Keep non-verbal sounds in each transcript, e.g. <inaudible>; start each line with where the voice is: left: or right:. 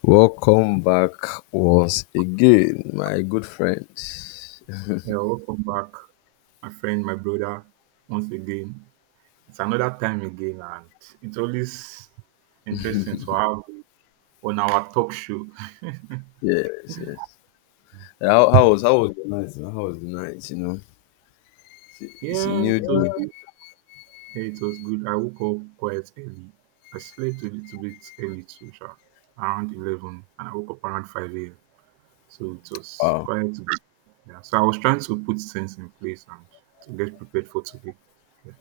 left: Welcome back once again, my good friend.
right: Yeah, welcome back, my friend, my brother. Once again, it's another time again, and it's always interesting to have you on our talk show. <laughs>
left: Yes, yes. How was the night, man? How was the night? You know, it's a, it's a
right: Yeah,
left: new
right: it was
left: day.
right: good. Yeah, it was good. I woke up quite early. I slept a little bit early too, sha, around 11, and I woke up around 5 a.m. So it was
left: Wow.
right: quite good. Yeah. So I was trying to put things in place and to get prepared for today. Yeah.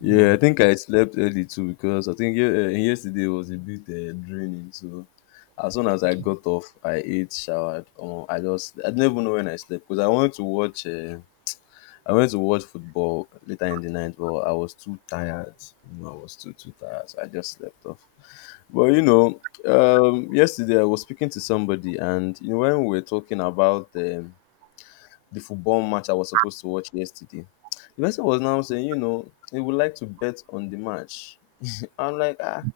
left: Yeah, I
right: Mm.
left: think I slept early too because I think yesterday was a bit draining. So as soon as I got off, I ate, showered. I just I didn't even know when I slept because I wanted to watch. I went to watch football later in the night, but I was too tired. You know, I was too tired, so I just slept off. Well, yesterday I was speaking to somebody, and when we were talking about the football match I was supposed to watch yesterday, the person was now saying, he would like to bet on the match. I'm like, ah,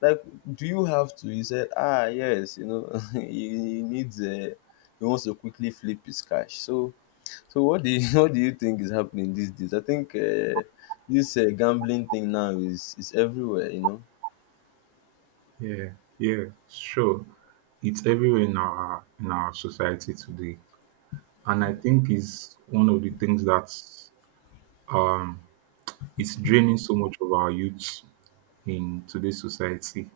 left: like, do you have to? He said, ah, yes, <laughs> he needs a. He wants to quickly flip his cash. So what do you <laughs> what do you think is happening these days? I think this gambling thing now is everywhere.
right: Yeah, yeah, sure. It's everywhere in our society today, and I think is one of the things that's um it's draining so much of our youth in today's society.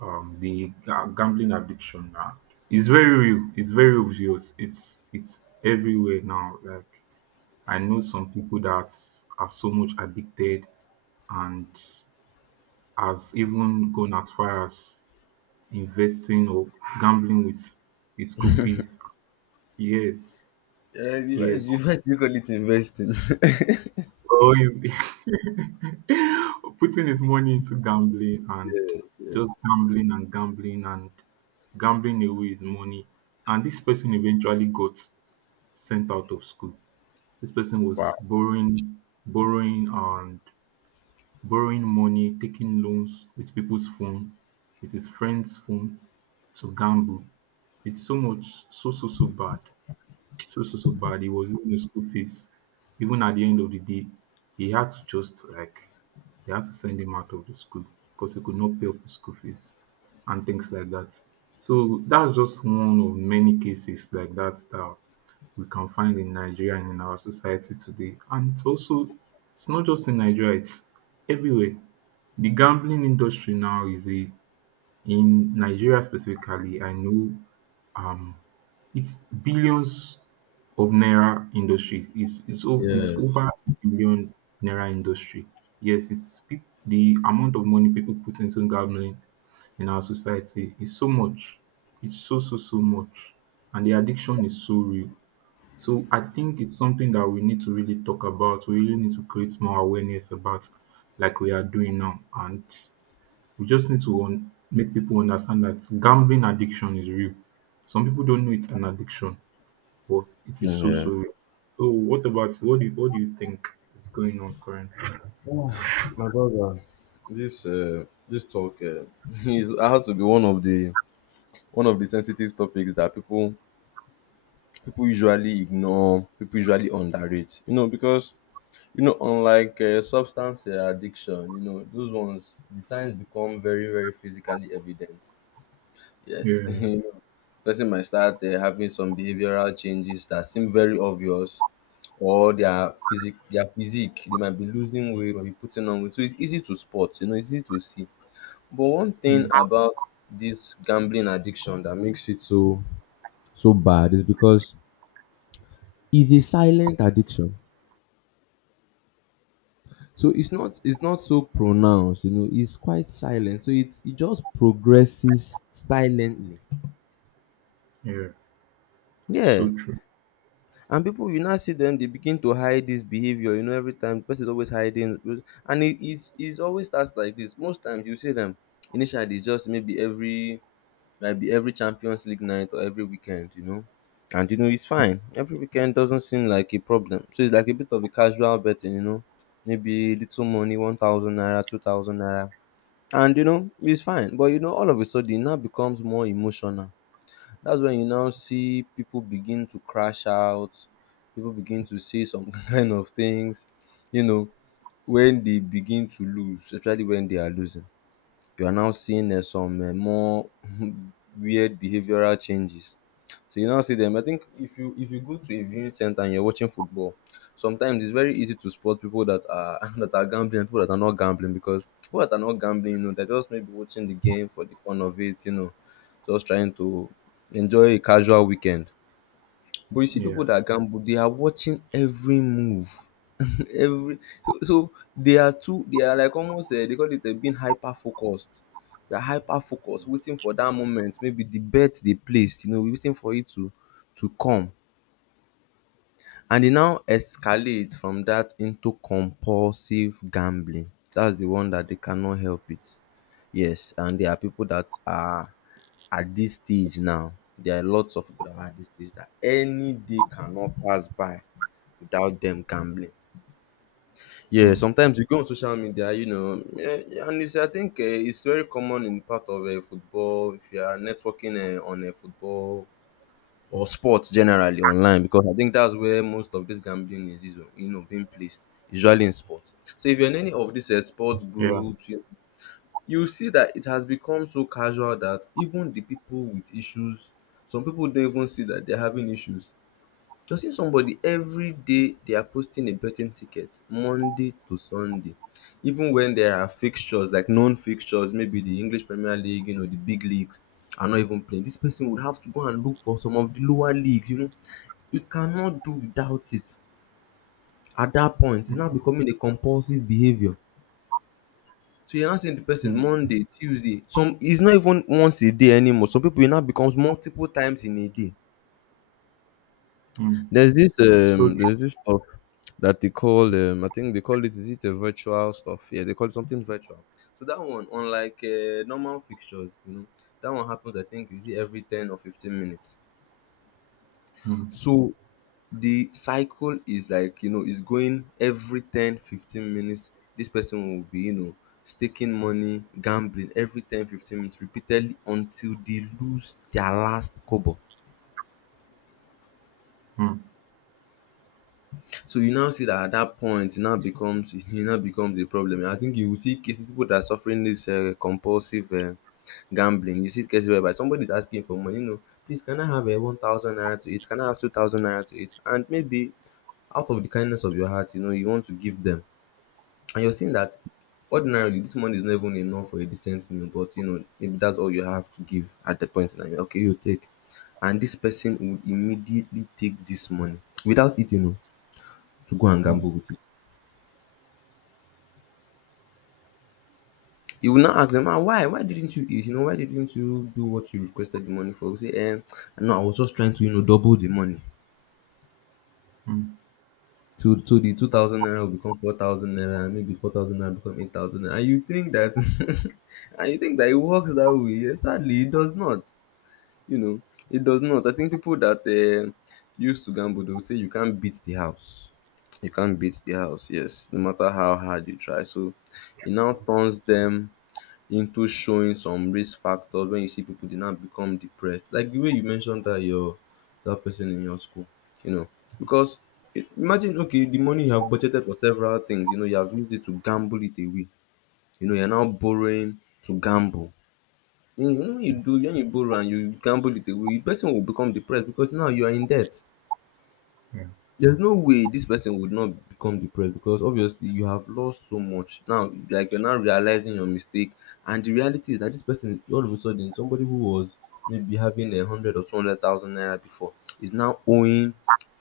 right: The gambling addiction now, it's very real. It's very obvious. It's everywhere now. Like, I know some people that are so much addicted and has even gone as far as investing or gambling with his school fees. Yes,
left: Yeah, you
right: yes.
left: you actually call it investing. <laughs>
right: Or if- <laughs> Putting his money into gambling, and
left: Yes, yes.
right: just gambling and gambling and gambling away his money. And this person eventually got sent out of school. This person
left: Wow.
right: was borrowing, borrowing and borrowing money, taking loans with people's phone, with his friend's phone to gamble. It's so much, so, so, so bad. So so so bad. He was in the school fees. Even at the end of the day, he had to just like, they had to send him out of the school because he could not pay up his school fees and things like that. So that's just one of many cases like that that we can find in Nigeria and in our society today. And it's also, it's not just in Nigeria, it's everywhere. The gambling industry now is a, in Nigeria specifically, I know, um, it's billions of naira industry. It's over, it's
left: Yes.
right: over a billion naira industry. Yes, the amount of money people put into gambling in our society is so much. It's so so so much, and the addiction is so real. So I think it's something that we need to really talk about. We really need to create more awareness about, like we are doing now, and we just need to make people understand that gambling addiction is real. Some people don't know it's an addiction, but it is so
left: Yeah.
right: so real. So what about, what do you think is going on currently?
left: Oh, <sighs> my brother, this uh, this talk <laughs> It's, has to be one of the sensitive topics that people usually ignore, people usually underrate. Because unlike substance addiction, those ones the signs become very physically evident. Yes, <laughs>
right: Yeah,
left: Person might start having some behavioral changes that seem very obvious, or their physique. They might be losing weight, might be putting on weight. So it's easy to spot. It's easy to see. But one
right: yeah,
left: thing about this gambling addiction that makes it so bad is because it's a silent addiction. So it's not so pronounced. It's quite silent. So it just progresses silently.
right: yeah.
left: Yeah,
right: So true.
left: and people, you now see them, they begin to hide this behavior. Every time the person is always hiding, and it's always starts like this. Most times you see them initially it's just maybe every champions league night or every weekend, and it's fine. Every weekend doesn't seem like a problem, so it's like a bit of a casual betting, maybe little money, 1000 naira, 2000 naira. And it's fine, but all of a sudden it now becomes more emotional. That's when you now see people begin to crash out, people begin to say some <laughs> kind of things, you know, when they begin to lose, especially when they are losing, you are now seeing some more <laughs> weird behavioral changes. So you now see them. I think if you go to a viewing center and you're watching football, sometimes it's very easy to spot people that are <laughs> that are gambling and people that are not gambling, because people that are not gambling, they're just maybe watching the game for the fun of it, just trying to enjoy a casual weekend. But you see pipu
right: Yeah,
left: dat gamble, they are watching every move, <laughs> every, so they are too, they are like almost, dey call it, being hyper focused. They are hyper focused, waiting for dat moment maybe de bet dey placed, waiting for it to come, and e now escalate from dat into compulsive gambling. Dats de one dat dey cannot help it. Yes, and there are pipu dat are at dis stage now. There are lots of people that are at dis stage that any day cannot pass by without them gambling. Yeah,
right: mm,
left: sometimes you go on social media, and it's I think it's very common in part of football, if you are networking on football or sports generally online, because I think that's where most of this gambling is, being placed, usually in sports. So if you're in any of these sports
right: yeah.
left: groups, you see that it has become so casual that even the people with issues, some people don't even see that they're having issues. You're seeing somebody every day they are posting a betting ticket Monday to Sunday, even when there are fixtures, like known fixtures, maybe the English Premier League, the big leagues are not even playing. This person would have to go and look for some of the lower leagues. He cannot do without it at that point. It's now becoming a compulsive behavior. So you're not seeing the person
right: Mm,
left: Monday, Tuesday. Some, it's not even once a day anymore. Some people, it now becomes multiple times in a day.
right: mm.
left: There's this
right: So
left: um there's
right: true.
left: this stuff that they call, I think they call it, is it a virtual stuff? Yeah, they call it something virtual. So that one, unlike normal fixtures, that one happens, I think, is it every 10 or 15 minutes.
right: Mm,
left: So the cycle is like, is going every 10-15 minutes. This person will be, staking money, gambling every 10-15 minutes repeatedly until they lose their last kobo.
right: mm,
left: So you now see that at that point it now becomes <laughs> it now becomes a problem. I think you will see cases, people that are suffering this compulsive gambling. You see cases whereby somebody is asking for money, please, can I have a 1000 naira to it, can I have 2000 naira to it, and maybe out of the kindness of your heart, you want to give them. And you're seeing that ordinarily this money is not even enough for a decent meal, but maybe that's all you have to give at the point in time. Okay, you take. And this person would immediately take this money without eating, oh, to go and
right: mm,
left: gamble with it. You will now ask them, "Ah, why? Why didn't you eat? Why didn't you do what you requested the money for?" You say, no, I was just trying to, double the money.
right: mm.
left: So the 2,000 naira will become 4,000 naira, and maybe 4,000 naira become 8,000 naira. And you think that, <laughs> and you think that it works that way. Sadly, it does not. You know, it does not. I think people that used to gamble, they will say you can't beat the house. You can't beat the house, yes, no matter how hard you try. So it now turns them into showing some risk factors. When you see people, they now become depressed. Like the way you mentioned that person in your school, you know, because imagine, okay, the money you have budgeted for several things, you have used it to gamble it away. You know, you're now borrowing to gamble. When you when you do when you borrow and you gamble it away, the person will become depressed because now you are in debt.
right: Yeah,
left: There's no way this person would not become depressed because obviously you have lost so much. Now, like, you're now realizing your mistake, and the reality is that this person, all of a sudden, somebody who was maybe having a hundred or two hundred thousand naira before, is now owing,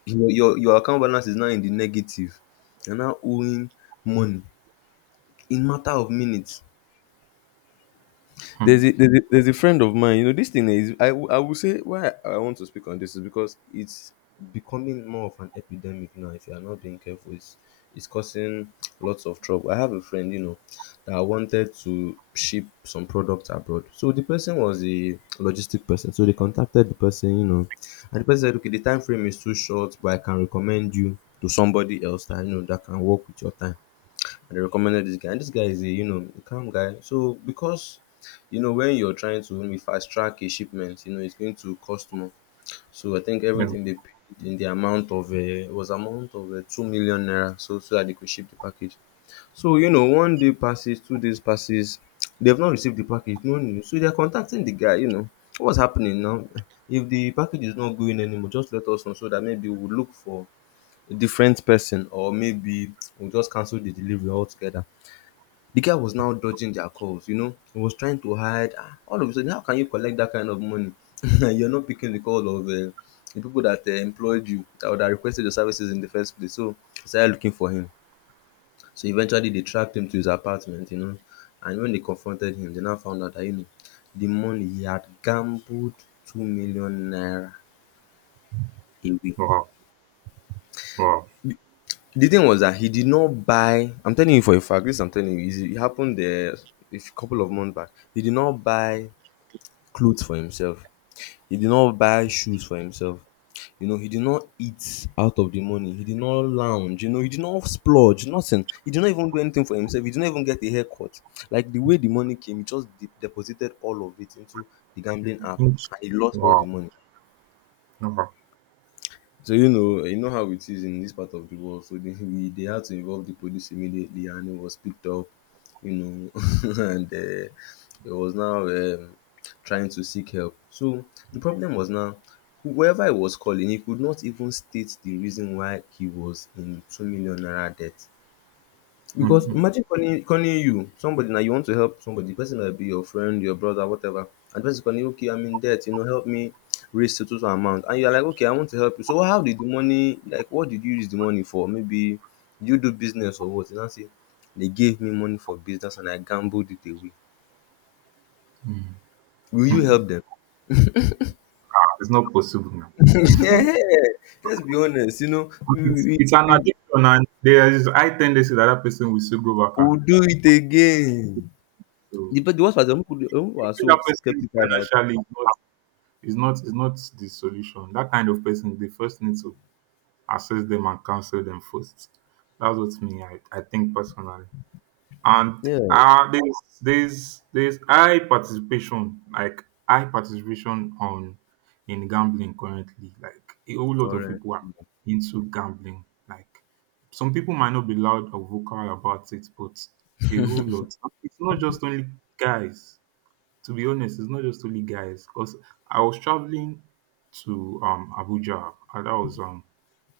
left: your account balance is now in the negative. You're now owing money in matter of minutes. There's
right: mm,
left: a, there's a there's a friend of mine. You know, this thing, is I will say why I want to speak on this, is because it's becoming more of an epidemic now. If you are not being careful, it's causing lots of trouble. I have a friend, that wanted to ship some products abroad. So the person was a logistic person. So they contacted the person. And the person said, "Okay, the time frame is too short, but I can recommend you to somebody else that you know that can work with your time." And they recommended this guy. And this guy is a, a calm guy. So because when you're trying to maybe fast track a shipment, it's going to cost more. So I think
right: yeah.
left: everything they paid in the amount of was amount of 2 million naira, so that they could ship the package. So one day passes, 2 days passes, they've not received the package, no news. So they're contacting the guy. You know what's happening now? If the package is not going anymore, just let us know so that maybe we'll look for a different person or maybe we'll just cancel the delivery altogether. The guy was now dodging their calls, you know. He was trying to hide. Ah, all of a sudden, how can you collect that kind of money? <laughs> You're not picking the call of the people that employed you or that requested your services in the first place. So they started looking for him. So eventually, they tracked him to his apartment, you know. And when they confronted him, they now found out that, you know, the money he had gambled 2 million naira away.
right: Wow, wow.
left: The thing was that he did not buy, I'm telling you for a fact, this I'm telling you, it happened a couple of months back. He did not buy clothes for himself. He did not buy shoes for himself. You know, he did not eat out of the money. He did not lounge. You know, he did not splurge. Nothing. He did not even do anything for himself. He did not even get a haircut. Like the way the money came, he just deposited all of it into the gambling app,
right: Mm.
left: and he lost all the
right: Wow,
left: money.
right: wow.
left: So you know how it is in this part of the world. So they had to involve the police immediately, and it was picked up, you know, <laughs> and it was now trying to seek help. So the problem was now, whoever he was calling, he could not even state the reason why he was in 2 million naira debt.
right: Mm,
left: Because
right: mm,
left: imagine calling you, somebody now you want to help somebody, the person might be your friend, your brother, whatever, and the person calling you, okay, I'm in debt, you know, help me raise a total amount. And you're like, okay, I want to help you. So how did the money, like what did you use the money for? Maybe you do business or what? You know, say they gave me money for business and I gambled it away.
right: mm.
left: Will you help them?
right: It's not possible now.
left: <laughs> Yeah, let's be honest, you know,
right: It's it's an
left: we,
right: addiction, and there is high tendency that that person will still go back and,
left: will do it again.
right: so
left: But the worst part is that some people are
right: helping
left: so
right: that person
left: skeptical that
right: financially is not, is not the solution. That kind of person, they first need to assess them and counsel them first. That's what me, I think personally. And
left: yeah,
right: there's high participation, like high participation on, in gambling currently. Like a whole lot of
left: correct.
right: people are into gambling. Like, some people might not be loud or vocal about it, but a whole lot, it's not just only guys, to be honest. It's not just only guys, because I was traveling to Abuja, and that was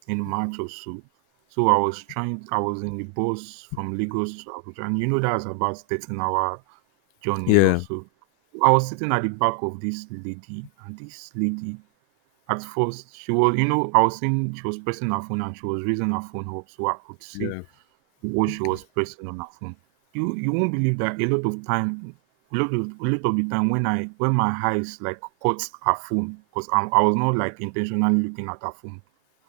right: in March or so. So I was trying, I was in the bus from Lagos to Abuja, and you know that's about 13-hour journey or
left: Yeah,
right: so. I was sitting at the back of this lady, and this lady, at first, she was, you know, I was seeing she was pressing her phone, and she was raising her phone up so I could see
left: yeah,
right: what she was pressing on her phone. You won't believe that a lot of the time when I when my eyes like caught her phone, because I was not like intentionally looking at her phone,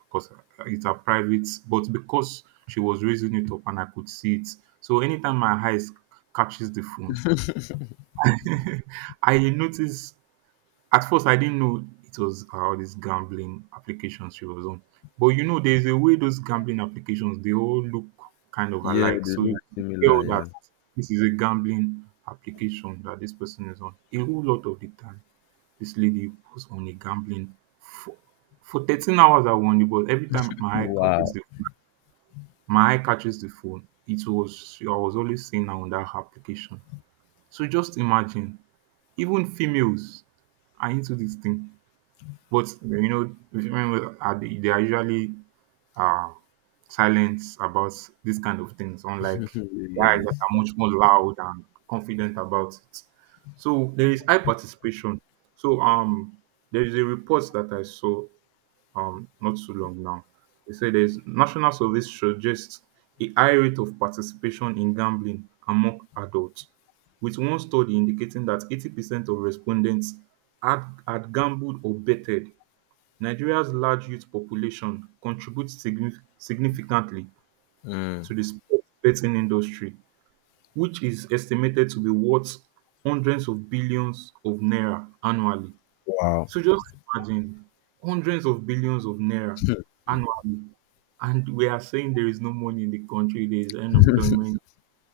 right: because it's a private, but because she was raising it up and I could see it. So anytime my eyes catches the phone, <laughs> I notice, at first I didn't know it was all these gambling applications she was on. But you know, there's a way those gambling applications they all look kind of
left: yeah,
right: alike.
left: they
right: So
left: look
right: you can
left: similar,
right: tell that
left: yeah.
right: this is a gambling application that this person is on. A whole lot of the time, this lady was on a gambling for, for 13 hours, I won the, but every time my eye catches
left: Wow.
right: the, my eye catches the phone. It was, I was always seeing her on that application. So just imagine, even females are into this thing. But you know, remember, they are usually uh silent about this kind of things,
left: <laughs>
right: unlike guys that are
left: Yes.
right: much more loud and confident about it. So there is high participation. So there is a report that I saw not too long now. They say there's national surveys suggest a high rate of participation in gambling among adults, with one study indicating that 80% of respondents had gambled or betted. Nigeria's large youth population contributes significantly
left: Mm.
right: to the sports betting industry, which is estimated to be worth hundreds of billions of naira annually.
left: Wow.
right: So just imagine, hundreds of billions of naira annually, and we are saying there is no money in the country, there is unemployment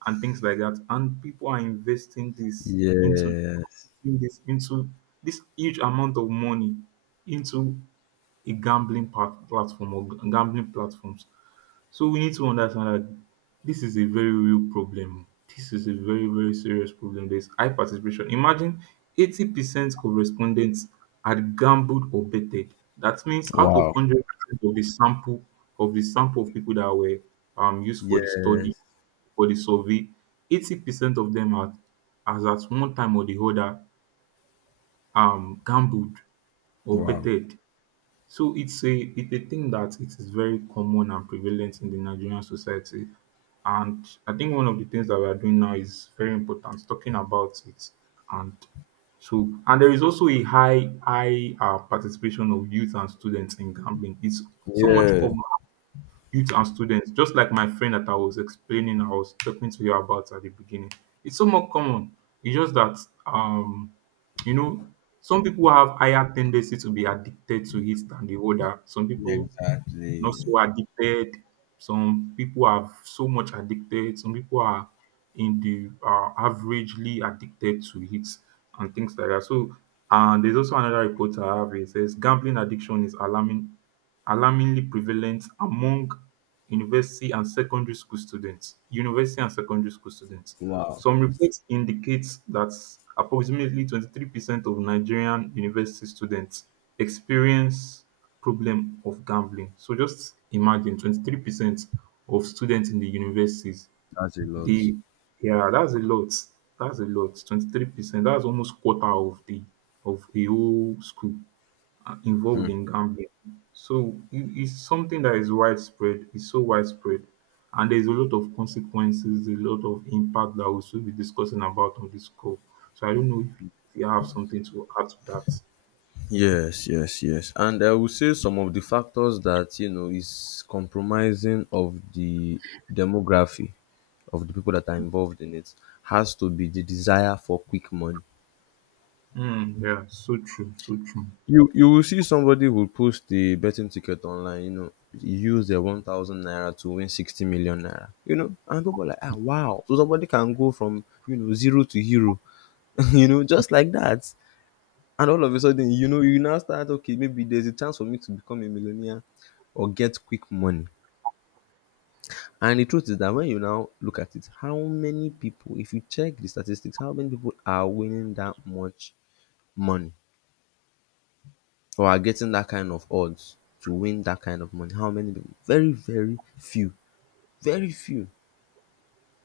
right: and things like that, and people are investing this into,
left: Yes.
right: putting this into this huge amount of money into a platform, or gambling platforms. So we need to understand that this is a very real problem. This is a very, very serious problem. There's high participation. Imagine, 80% of respondents had gambled or betted. That means out of
left: Wow.
right: 100% of the sample of people that were, used for the study,
left: Yes.
right: for the survey, 80% of them had, as at one time or the other, gambled or
left: Wow.
right: betted. So it's a, it's a thing that it is very common and prevalent in the Nigerian society. And I think one of the things that we are doing now is very important, talking about it. And so, and there is also a high, high participation of youth and students in gambling. It's so much
left: Yeah.
right: common, youth and students, just like my friend that I was talking to you about at the beginning. It's so more common. It's just that, um you know, some people have higher tendency to be addicted to it than the other. Some people not
left: Exactly.
right: so addicted. Some people are so much addicted. Some people are in the averagely addicted to it and things like that. So, and there's also another report I have. It says gambling addiction is alarmingly prevalent among university and secondary school students. University and secondary school students.
left: Wow.
right: Some reports indicate that approximately 23% of Nigerian university students experience problem of gambling. So just imagine, 23% of students in the universities,
left: That's a lot.
right: they, yeah, that's a lot. That's a lot. 23%. That's almost quarter of the, of a whole school, are
left: Hmm.
right: involved in gambling. So it's something that is widespread. It's so widespread. And there's a lot of consequences, a lot of impact that we'll still be discussing about on this call. So I don't know if you have something to add to that.
left: Yes, yes, yes. And I would say some of the factors that, you know, is compromising of the demography of the people that are involved in it has to be the desire for quick money.
right: Mm, yeah, so true, so true.
left: You will see somebody will post the betting ticket online, you know, use their 1,000 naira to win 60 million naira, you know, and people are like, ah, wow. So somebody can go from, you know, zero to hero, <laughs> you know, just like that. And all of a sudden, you know, you now start, okay, maybe there's a chance for me to become a millionaire or get quick money. And the truth is that when you now look at it, how many people, if you check the statistics, how many people are winning that much money? Or are getting that kind of odds to win that kind of money. How many people? Very, very few. Very few.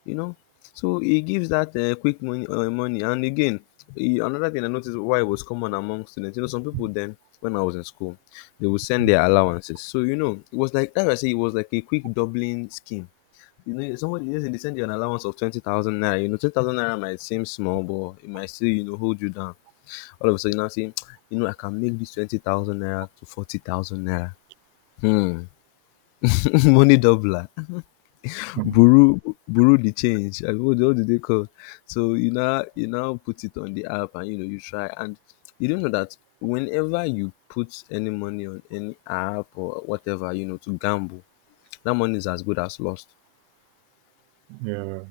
left: You know. So it gives that quick money, money. And again, another thing I noticed why it was common among students. You know, some people then when I was in school, they would send their allowances. So you know, it was like that. I say it was like a quick doubling scheme. You know, somebody just they send you an allowance of 20,000 naira. You know, 20,000 naira might seem small, but it might still you know hold you down. All of a sudden, you now saying, <tsk> you know, I can make this 20,000 naira to 40,000 naira. Hmm. <laughs> Money doubler.
right: <laughs>
left: Buru, buru the change. I mean, what do they call? So you now put it on the app and, you know, you try. And you don't know that whenever you put any money on any app or whatever, you know, to gamble, that money is as good as lost.
right: Yeah.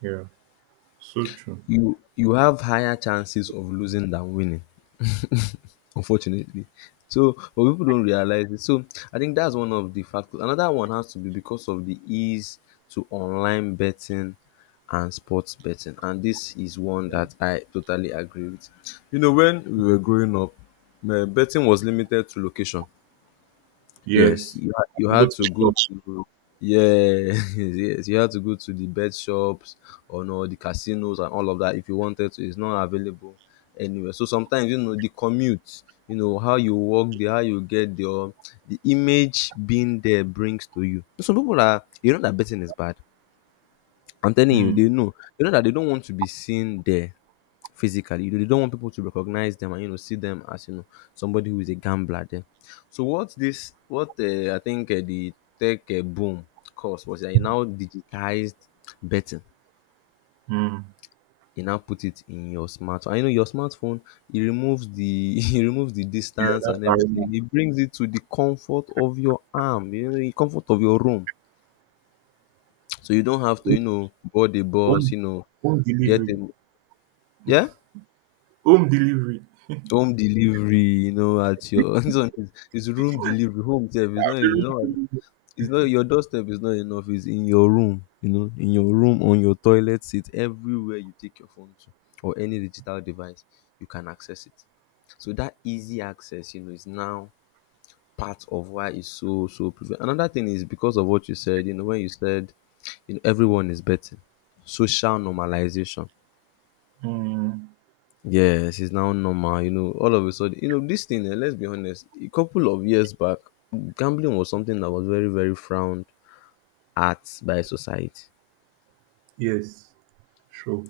right: Yeah, so true.
left: You have higher chances of losing than winning. Unfortunately. So, but people don't realize it. So, I think that's one of the factors. Another one has to be because of the ease to online betting and sports betting. And this is one that I totally agree with. You know, when we were growing up, eh, betting was limited to location. Yes,
right: Yes,
left: you
right: you go
left: had
right: to
left: to go
right: shop.
left: to yes, <laughs> yes, you had to go to the bet shops or no the casinos and all of that if you wanted to. It's not available anywhere. So sometimes you know the commute, you know how you walk there, how you get there, the image being there brings to you. Some people are you know that betting is bad, I'm telling you, they
right: Hmm.
left: know. They know that they don't want to be seen there physically. You know, they don't want people to recognize them and you know see them as you know somebody who is a gambler there. So what this what I think the tech boom caused was that you now digitized betting.
right: Hmm.
left: You now put it in your smartphone. I know your smartphone. It removes the <laughs> it removes the
right: Yeah,
left: distance
right: that
left: and everything.
right: barrier.
left: It brings it to the comfort of your arm. You know, the comfort of your room. So you don't have to you know board the bus.
right: Home,
left: You know,
right: home
left: get
right: delivery.
left: a yeah.
right: Home delivery.
left: Home delivery, you know, at your <laughs> this one is room delivery. Home sef is not it's not is not your doorstep is not enough. It's in your room, you know, in your room, on your toilet seat, everywhere you take your phone to or any digital device, you can access it. So that easy access, you know, is now part of why it's so prevalent. Another thing is because of what you said, you know, when you said, you know, everyone is betting, social normalization.
right: Mm,
left: Yes, it's now normal. You know, all of a sudden, you know, this thing, eh, let's be honest, a couple of years back, gambling was something that was very, very frowned at by society.
right: yes, sure.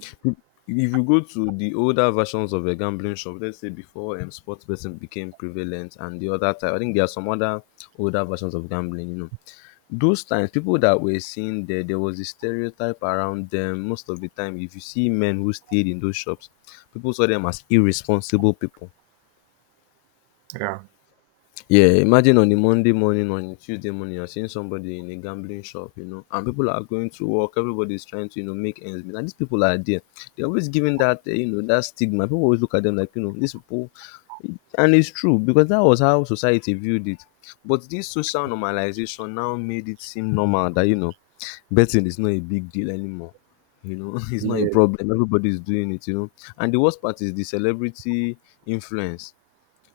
left: If you go to the older versions of a gambling shop, let's say before sports betting became prevalent and the other type, I think there are some other older versions of gambling, you know. Those times, people that were seen there, there was a stereotype around them. Most of the time, if you see men who stayed in those shops, people saw them as irresponsible people.
right: Yeah,
left: Yeah, imagine on a Monday morning, or on a Tuesday morning, you're seeing somebody in a gambling shop, you know, and people are going to work. Everybody's trying to, you know, make ends meet. And these people are there. They're always giving that, you know, that stigma. People always look at them like, you know, these people. And it's true because that was how society viewed it. But this social normalization now made it seem normal that, you know, betting is not a big deal anymore. You know, <laughs> it's not
right: yeah,
left: a
right: yeah,
left: problem. Everybody's doing it, you know. And the worst part is the celebrity influence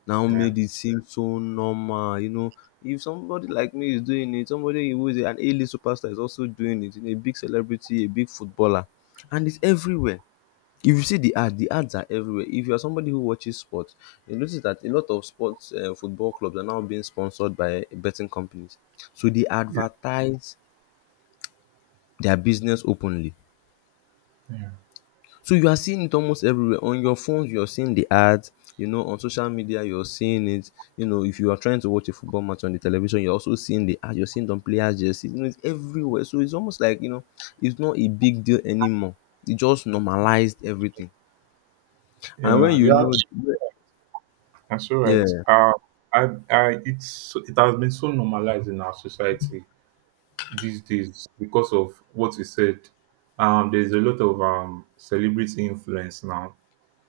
left: now
right: yeah,
left: made it seem so normal. You know, if somebody like me is doing it, somebody who is an A-list superstar is also doing it. You know, a big celebrity, a big footballer, and it's everywhere. If you see the ad, the ads are everywhere. If you are somebody who watches sports, you notice that a lot of sports football clubs are now being sponsored by betting companies. So they
right: yeah.
left: advertise their business openly. So you are seeing it almost everywhere. On your phone, you're seeing the ads. You know, on social media, you're seeing it. You know, if you are trying to watch a football match on the television, you're also seeing the ads. You're seeing it on players' jerseys. You know, it's everywhere. So it's almost like, you know, it's not a big deal anymore. It just normalized everything. And when
right: Yeah.
left: you
right: Yeah.
left: know,
right: That's all right.
left: yeah.
right: I, I, it has been so normalized in our society these days because of what we said. There's a lot of celebrity influence now.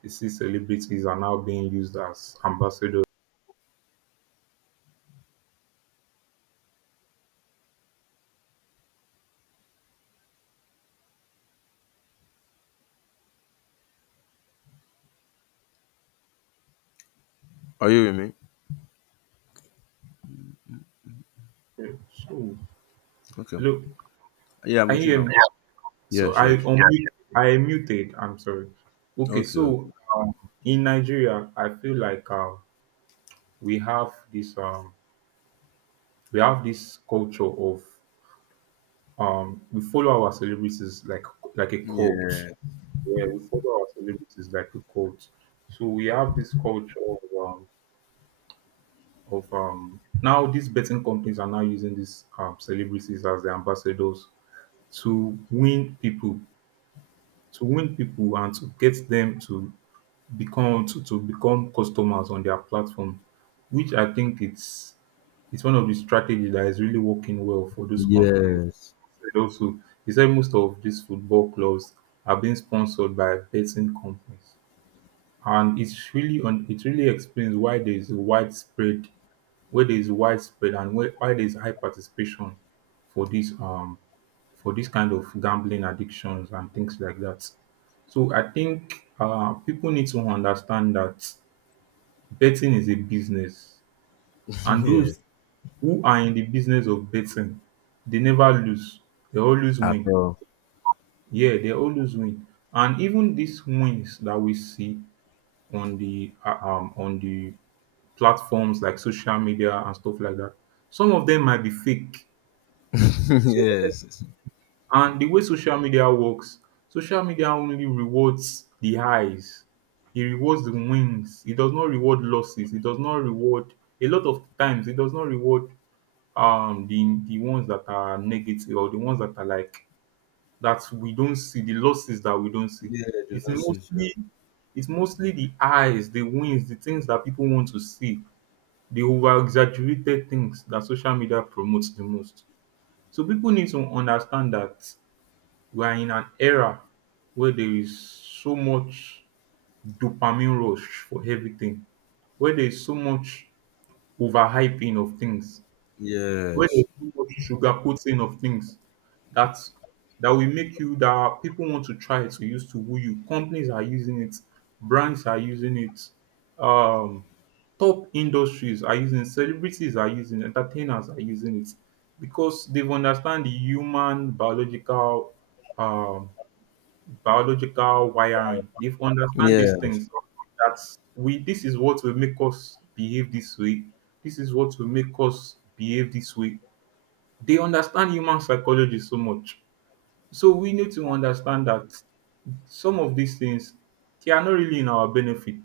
right: See, celebrities are now being used as ambassadors.
left: Are you with me?
right: Okay. So,
left: Okay.
right: hello,
left: Yeah, I'm
right: can
left: with
right: you
left: you
right: hear
left: now.
right: me? So
left: Yes,
right: I
left: yes.
right: unmute, I muted. I'm sorry. Okay,
left: Okay,
right: so
left: okay.
right: in Nigeria, I feel like we have this culture of we follow our celebrities like a
left: Yeah.
right: cult. Yeah, we follow our celebrities like a cult. So we have this culture of now these betting companies are now using these celebrities as the ambassadors to win people, to win people, and to get them to become customers on their platform, which I think it's one of the strategies that is really working well for those companies.
left: Yes.
right: And also, he said most of these football clubs are being sponsored by betting companies, and it's really on. It really explains why there is a widespread, where there is widespread, and why there is high participation for this um for this kind of gambling addictions and things like that. So I think people need to understand that betting is a business,
left: <laughs>
right: and those
left: Yes.
right: who are in the business of betting, they never lose. They always
left: At
right: win.
left: all.
right: Yeah, they always win. And even these wins that we see on the platforms like social media and stuff like that, some of them might be fake.
left: <laughs>
right: So
left: Yes.
right: and the way social media works, social media only rewards the highs. It rewards the wins. It does not reward losses. It does not reward a lot of times. It does not reward the ones that are negative or the ones that are like that we don't see, the losses that we don't see.
left: Yeah, do
right: It's
left: not see.
right: mostly it's mostly the highs, the wins, the things that people want to see, the over exaggerated things that social media promotes the most. So people need to understand that we are in an era where there is so much dopamine rush for everything, where there is so much overhyping of things, where there
left: Yes.
right: is so much sugarcoating of things that that will make you that people want to try to use to woo you. Companies are using it, brands are using it, um, top industries are using it, celebrities are using it, entertainers are using it because they've understand the human biological um biological wiring. They've understand these
left: Yes,
right: things that we this is what will make us behave this way. This is what will make us behave this way. They understand human psychology so much. So we need to understand that some of these things they are not really in our benefit.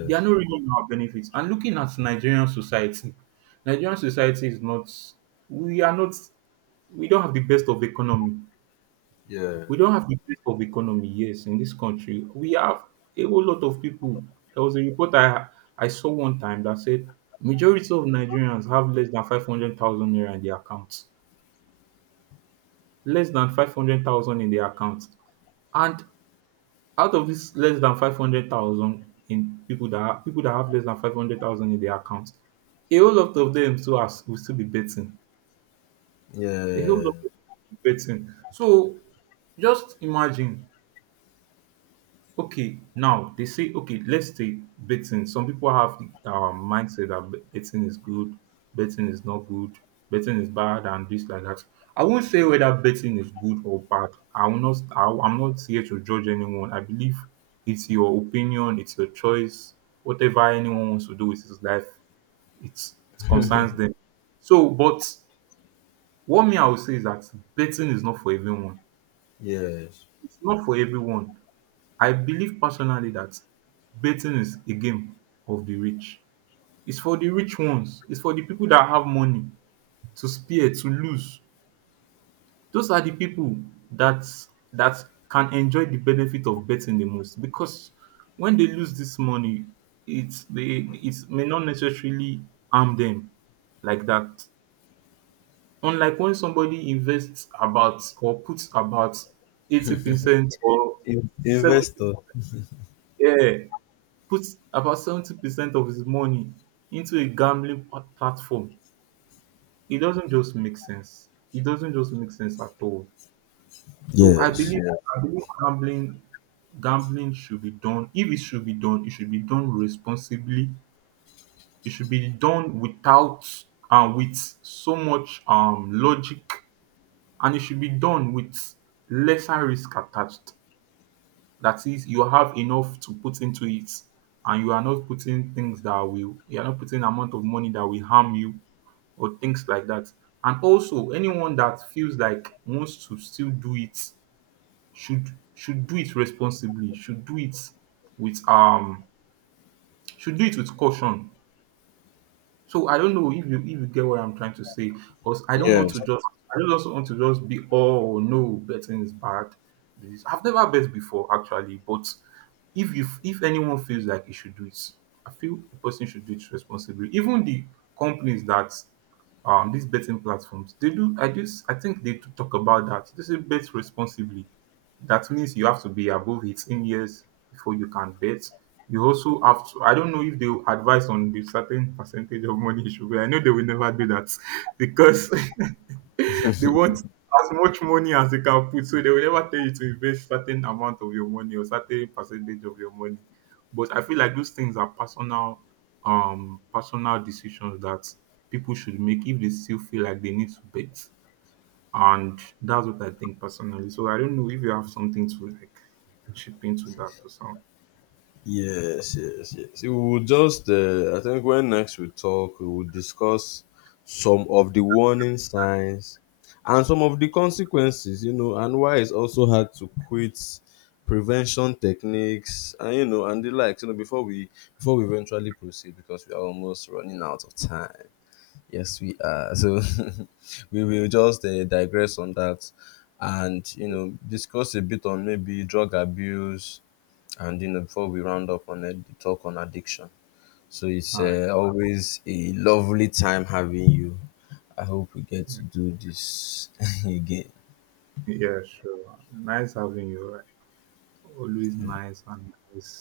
right: They are not really in our benefits. And looking at Nigerian society is not we are not we don't have the best of economy.
left: yeah,
right: We don't have the best of economy, yes, in this country. We have a whole lot of people. There was a report I saw one time that said majority of Nigerians have less than 500,000 naira in their accounts. Less than 500,000 in their accounts. And out of this less than 500,000 in people that people that have less than 500,000 in their accounts, a whole lot of them still are, will still be betting. A whole lot
left: yeah,
right: of them will be betting. So just imagine. Okay, now they say okay, let's take betting. Some people have the mindset that betting is good, betting is not good, betting is bad, and this like that. I won't say whether betting is good or bad. I will not. I'm not here to judge anyone. I believe it's your opinion, it's your choice. Whatever anyone wants to do with his life, it's, it concerns them. So, but what me I would say is that betting is not for everyone.
left: yes.
right: It's not for everyone. I believe personally that betting is a game of the rich. It's for the rich ones. It's for the people that have money to spare, to lose. Those are the people that that can enjoy the benefit of betting the most because when they lose this money, it's they it may not necessarily harm them like that. Unlike when somebody invests about or puts about 80% or
left: In-
right: 70%,
left: investor.
right: yeah, puts about 70% of his money into a platform. It doesn't just make sense. It doesn't just make sense at all. So I
left: Yes,
right: believe
left: yeah,
right: I believe gambling should be done. If it should be done, it should be done responsibly. It should be done without and with so much logic and it should be done with lesser risk attached. That is, you have enough to put into it and you are not putting things that will you are not putting amount of money that will harm you or things like that. And also anyone that feels like wants to still do it should should do it responsibly, should do it with should do it with caution. So I don't know if you get what I'm trying to say, because I don't want
left: yes,
right: to just I don't just want to just be oh no betting is bad. This I've never bet before actually, but if anyone feels like he should do it, I feel the person should do it responsibly. Even the companies that these betting platforms they do I think they do talk about that. They say bet responsibly. That means you have to be above 18 years before you can bet. You also have to. I don't know if they will advise on the certain percentage of money you should pay. I know they will never do that <laughs> because <laughs> they want as much money as they can put. So they will never tell you to invest certain amount of your money or certain percentage of your money. But I feel like those things are personal, personal decisions that people should make if they still feel like they need to bet. And that's what I think personally. So I don't know if you have something to like chip into that or something.
left: yes, yes, yes. We will just, I think, when next we talk, we will discuss some of the warning signs and some of the consequences, you know, and why it's also hard to quit prevention techniques and you know and the likes you know before we eventually proceed because we are almost running out of time. Yes, we are. So <laughs> we will just digress on that and, you know, discuss a bit on maybe drug abuse and, you know, before we round up on it, the talk on addiction. So it's
right: All right.
left: always a lovely time having you. I hope we get to do this <laughs> again.
right: Yeah, sure. Nice having you. Always nice and nice